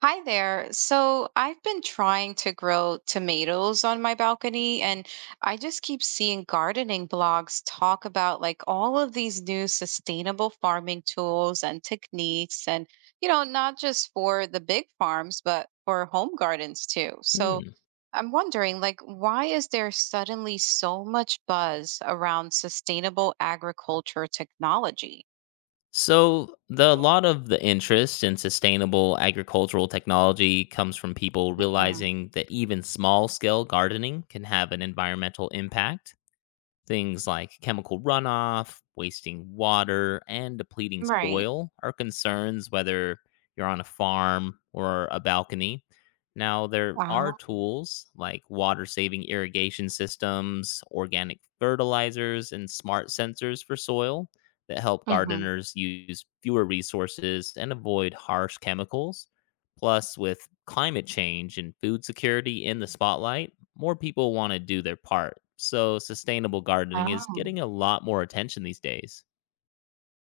Hi there. So I've been trying to grow tomatoes on my balcony, and I just keep seeing gardening blogs talk about like all of these new sustainable farming tools and techniques, and not just for the big farms, but for home gardens too. So Hmm. I'm wondering, like, why is there suddenly so much buzz around sustainable agriculture technology? So, the a lot of the interest in sustainable agricultural technology comes from people Mhm. realizing that even small-scale gardening can have an environmental impact. Things like chemical runoff, wasting water, and depleting Right. soil are concerns whether you're on a farm or a balcony. Now, there are Oh. tools like water saving irrigation systems, organic fertilizers, and smart sensors for soil that help Hmm. gardeners use fewer resources and avoid harsh chemicals. Plus, with climate change and food security in the spotlight, more people want to do their part. So sustainable gardening is Oh. getting a lot more attention these days.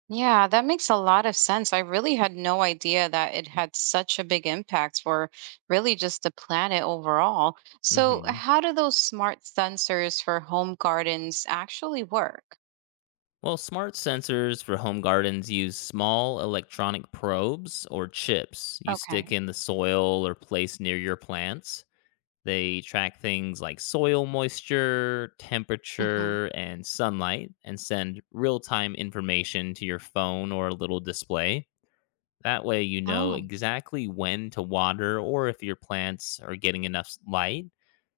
Yeah, that makes a lot of sense. I really had no idea that it had such a big impact for really just the planet overall. So, hmm how do those smart sensors for home gardens actually work? Well, smart sensors for home gardens use small electronic probes or chips you stick Okay. in the soil or place near your plants. They track things like soil moisture, Hmm. temperature, and sunlight, and send real time information to your phone or a little display. That way, you know Oh, exactly when to water or if your plants are getting enough light.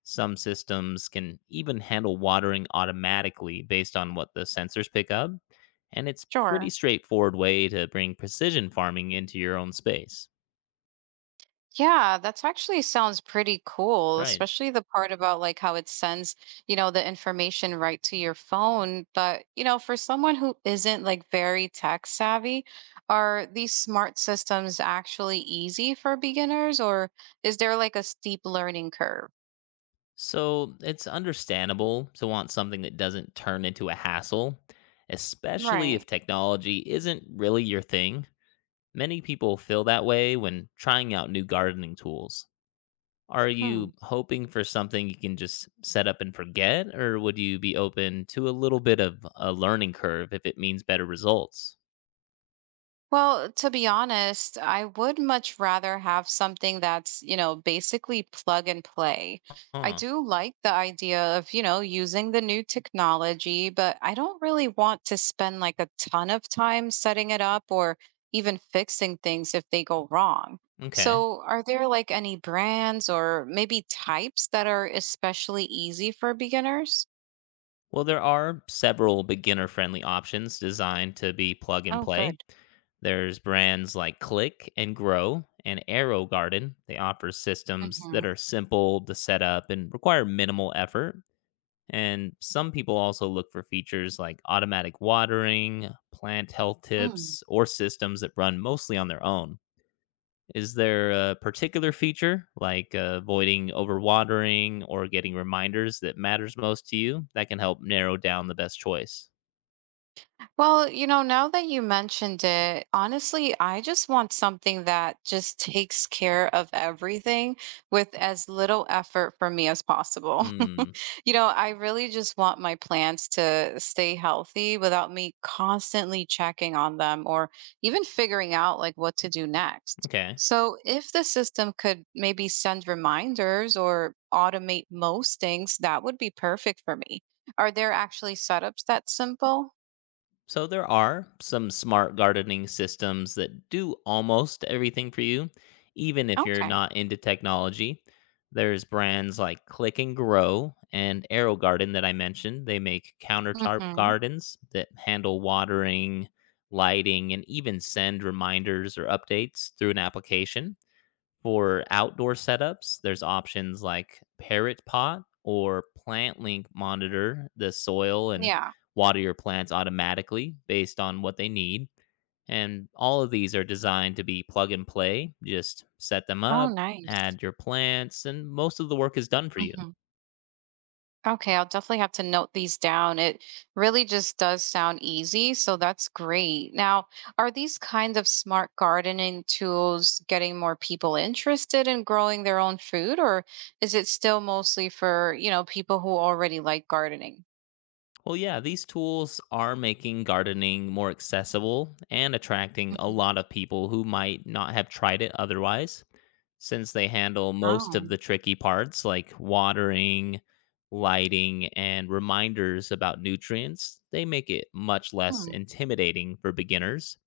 Some systems can even handle watering automatically based on what the sensors pick up, and it's pretty sure. straightforward way to bring precision farming into your own space. Yeah, that's actually sounds pretty cool, Right. especially the part about like how it sends, you know, the information right to your phone. But, for someone who isn't like very tech savvy, are these smart systems actually easy for beginners or is there like a steep learning curve? So, it's understandable to want something that doesn't turn into a hassle, especially if Right. technology isn't really your thing. Many people feel that way when trying out new gardening tools. Are Hmm. you hoping for something you can just set up and forget, or would you be open to a little bit of a learning curve if it means better results? Well, to be honest, I would much rather have something that's basically plug and play. I Huh. do like the idea of using the new technology, but I don't really want to spend like a ton of time setting it up or even fixing things if they go wrong. Okay. So, are there like any brands or maybe types that are especially easy for beginners? Well, there are several beginner friendly options designed to be plug and Oh, play. good. There's brands like Click and Grow and Arrow Garden. They offer systems that are simple to set up and require minimal effort. And some people also look for features like automatic watering, plant health Hmm. tips, or systems that run mostly on their own. Is there a particular feature like avoiding overwatering or getting reminders that matters most to you that can help narrow down the best choice? Well, now that you mentioned it, honestly, I just want something that just takes care of everything with as little effort for me as possible. Hmm. I really just want my plants to stay healthy without me constantly checking on them or even figuring out like what to do next. Okay. So, if the system could maybe send reminders or automate most things, that would be perfect for me. Are there actually setups that simple? So there are some smart gardening systems that do almost everything for you, even if you're Okay. not into technology. There's brands like Click and Grow and Arrow Garden that I mentioned. They make countertop Mm-hmm. gardens that handle watering, lighting, and even send reminders or updates through an application. For outdoor setups, there's options like Parrot Pot or PlantLink monitor the soil and Yeah. water your plants automatically based on what they need. And all of these are designed to be plug and play. Just set them Oh, up, nice. add your plants, and most of the work is done for you. Hmm. Okay, I'll definitely have to note these down. It really just does sound easy, so that's great. Now, are these kinds of smart gardening tools getting more people interested in growing their own food, or is it still mostly for people who already like gardening? Well, yeah, these tools are making gardening more accessible and attracting a Hmm. lot of people who might not have tried it otherwise, since they handle most Oh, of the tricky parts like watering, lighting, and reminders about nutrients. They make it much less hmm, intimidating for beginners.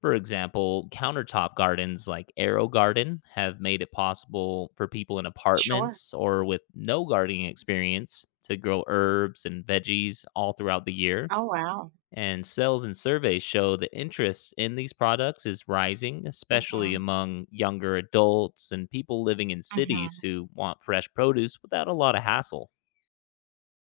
For example, countertop gardens like Aero Garden have made it possible for people in sure. apartments or with no gardening experience to grow herbs and veggies all throughout the year. Oh, wow. And sales and surveys show that interest in these products is rising, especially Mm-hmm. among younger adults and people living in cities who want fresh produce without a lot of hassle.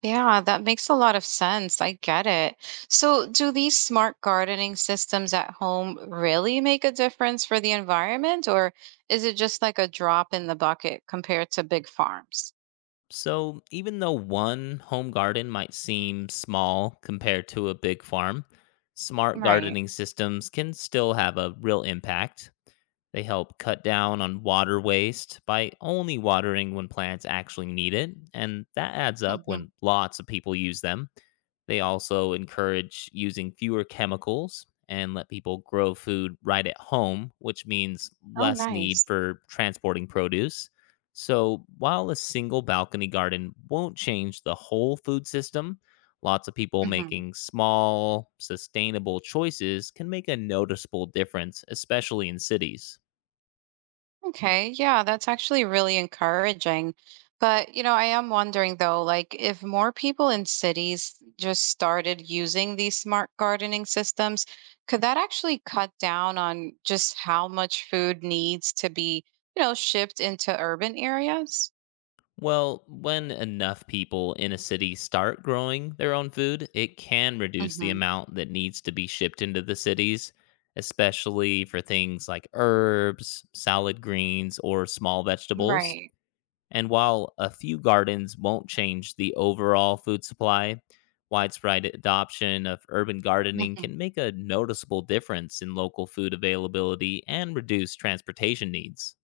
Yeah, that makes a lot of sense. I get it. So, do these smart gardening systems at home really make a difference for the environment, or is it just like a drop in the bucket compared to big farms? So, even though one home garden might seem small compared to a big farm, smart Right. gardening systems can still have a real impact. They help cut down on water waste by only watering when plants actually need it, and that adds up Hmm. when lots of people use them. They also encourage using fewer chemicals and let people grow food right at home, which means Oh, less need nice. for transporting produce. So, while a single balcony garden won't change the whole food system, lots of people Mm-hmm. making small, sustainable choices can make a noticeable difference, especially in cities. Okay, yeah, that's actually really encouraging. But, I am wondering though, like if more people in cities just started using these smart gardening systems, could that actually cut down on just how much food needs to be shipped into urban areas? Well, when enough people in a city start growing their own food, it can reduce the Hmm. amount that needs to be shipped into the cities, especially for things like herbs, salad greens, or small vegetables. Right. And while a few gardens won't change the overall food supply, widespread adoption of urban gardening can make a noticeable difference in local food availability and reduce transportation needs.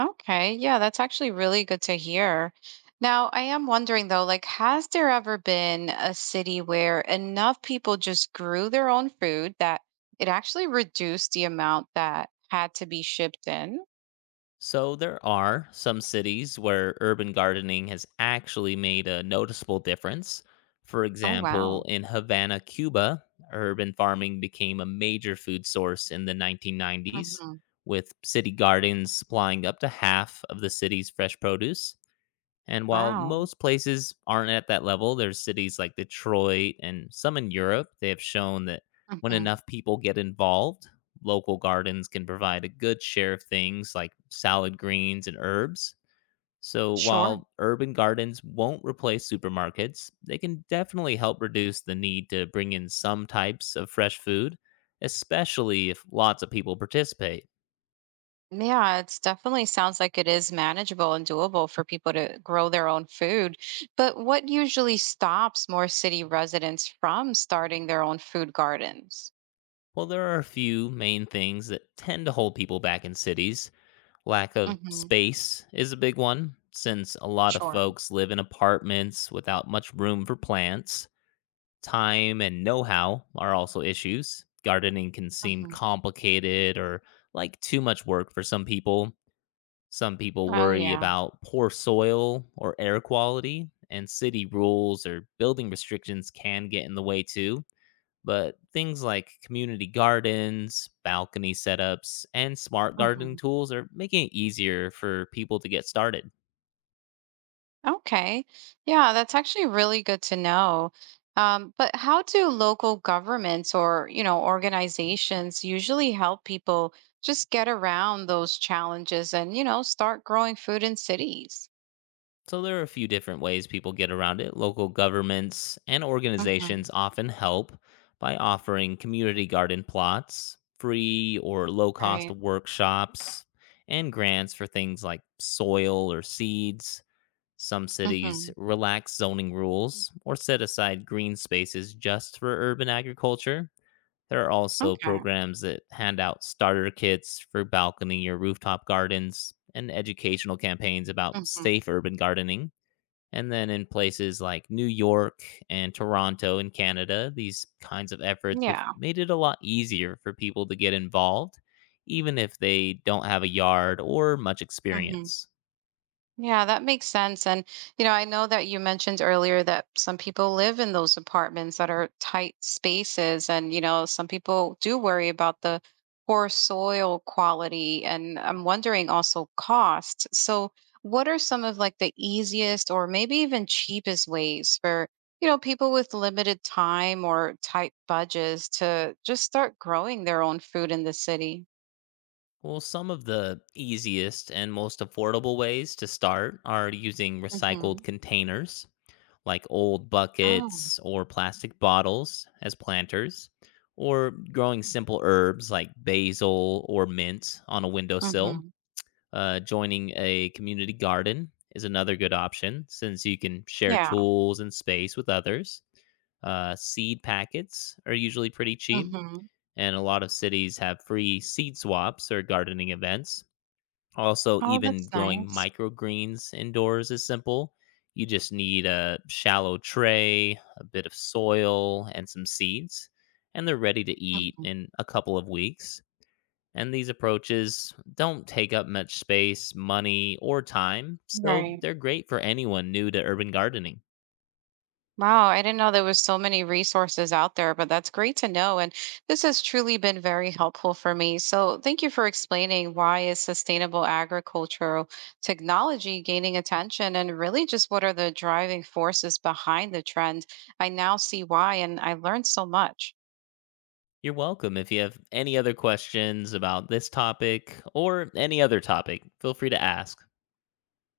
Okay, yeah, that's actually really good to hear. Now, I am wondering though, like, has there ever been a city where enough people just grew their own food that it actually reduced the amount that had to be shipped in? So, there are some cities where urban gardening has actually made a noticeable difference. For Oh, example, wow. in Havana, Cuba, urban farming became a major food source in the 1990s, Hmm. with city gardens supplying up to half of the city's fresh produce. And while Wow. most places aren't at that level, there's cities like Detroit and some in Europe. They have shown that when Hmm. enough people get involved, local gardens can provide a good share of things like salad greens and herbs. So Sure. while urban gardens won't replace supermarkets, they can definitely help reduce the need to bring in some types of fresh food, especially if lots of people participate. Yeah, it's definitely sounds like it is manageable and doable for people to grow their own food. But what usually stops more city residents from starting their own food gardens? Well, there are a few main things that tend to hold people back in cities. Lack of space is a big one, since a lot of Sure. folks live in apartments without much room for plants. Time and know how are also issues. Gardening can seem Mhm. complicated or like too much work for some people. Some people Oh, worry yeah. about poor soil or air quality, and city rules or building restrictions can get in the way too. But things like community gardens, balcony setups, and smart gardening Mhm. tools are making it easier for people to get started. Okay. Yeah, that's actually really good to know. But how do local governments or organizations usually help people just get around those challenges and start growing food in cities? So there are a few different ways people get around it. Local governments and Hmm. organizations often help by offering community garden plots, free or low cost Right. workshops, and grants for things like soil or seeds. Some cities Hmm. relax zoning rules or set aside green spaces just for urban agriculture. There are also Okay. programs that hand out starter kits for balcony or rooftop gardens and educational campaigns about Hmm. safe urban gardening. And then in places like New York and Toronto in Canada, these kinds of efforts have Yeah. made it a lot easier for people to get involved, even if they don't have a yard or much Hmm. experience. Yeah, that makes sense. And I know that you mentioned earlier that some people live in those apartments that are tight spaces. And some people do worry about the poor soil quality. And I'm wondering also cost. So, what are some of like the easiest or maybe even cheapest ways for people with limited time or tight budgets to just start growing their own food in the city? Well, some of the easiest and most affordable ways to start are using recycled Hmm. containers like old Oh, buckets or plastic bottles as planters, or growing simple herbs like basil or mint on a windowsill. hmm Joining a community garden is another good option since you can share yeah. tools and space with others. Seed packets are usually pretty cheap, Mm-hmm. and a lot of cities have free seed swaps or gardening events. Also, Oh, even that's growing nice. microgreens indoors is simple. You just need a shallow tray, a bit of soil, and some seeds, and they're ready to eat Mhm. in a couple of weeks. And these approaches don't take up much space, money, or time, so Right. they're great for anyone new to urban gardening. Wow, I didn't know there was so many resources out there, but that's great to know. And this has truly been very helpful for me. So thank you for explaining why is sustainable agricultural technology gaining attention and really just what are the driving forces behind the trend. I now see why, and I learned so much. You're welcome. If you have any other questions about this topic or any other topic, feel free to ask.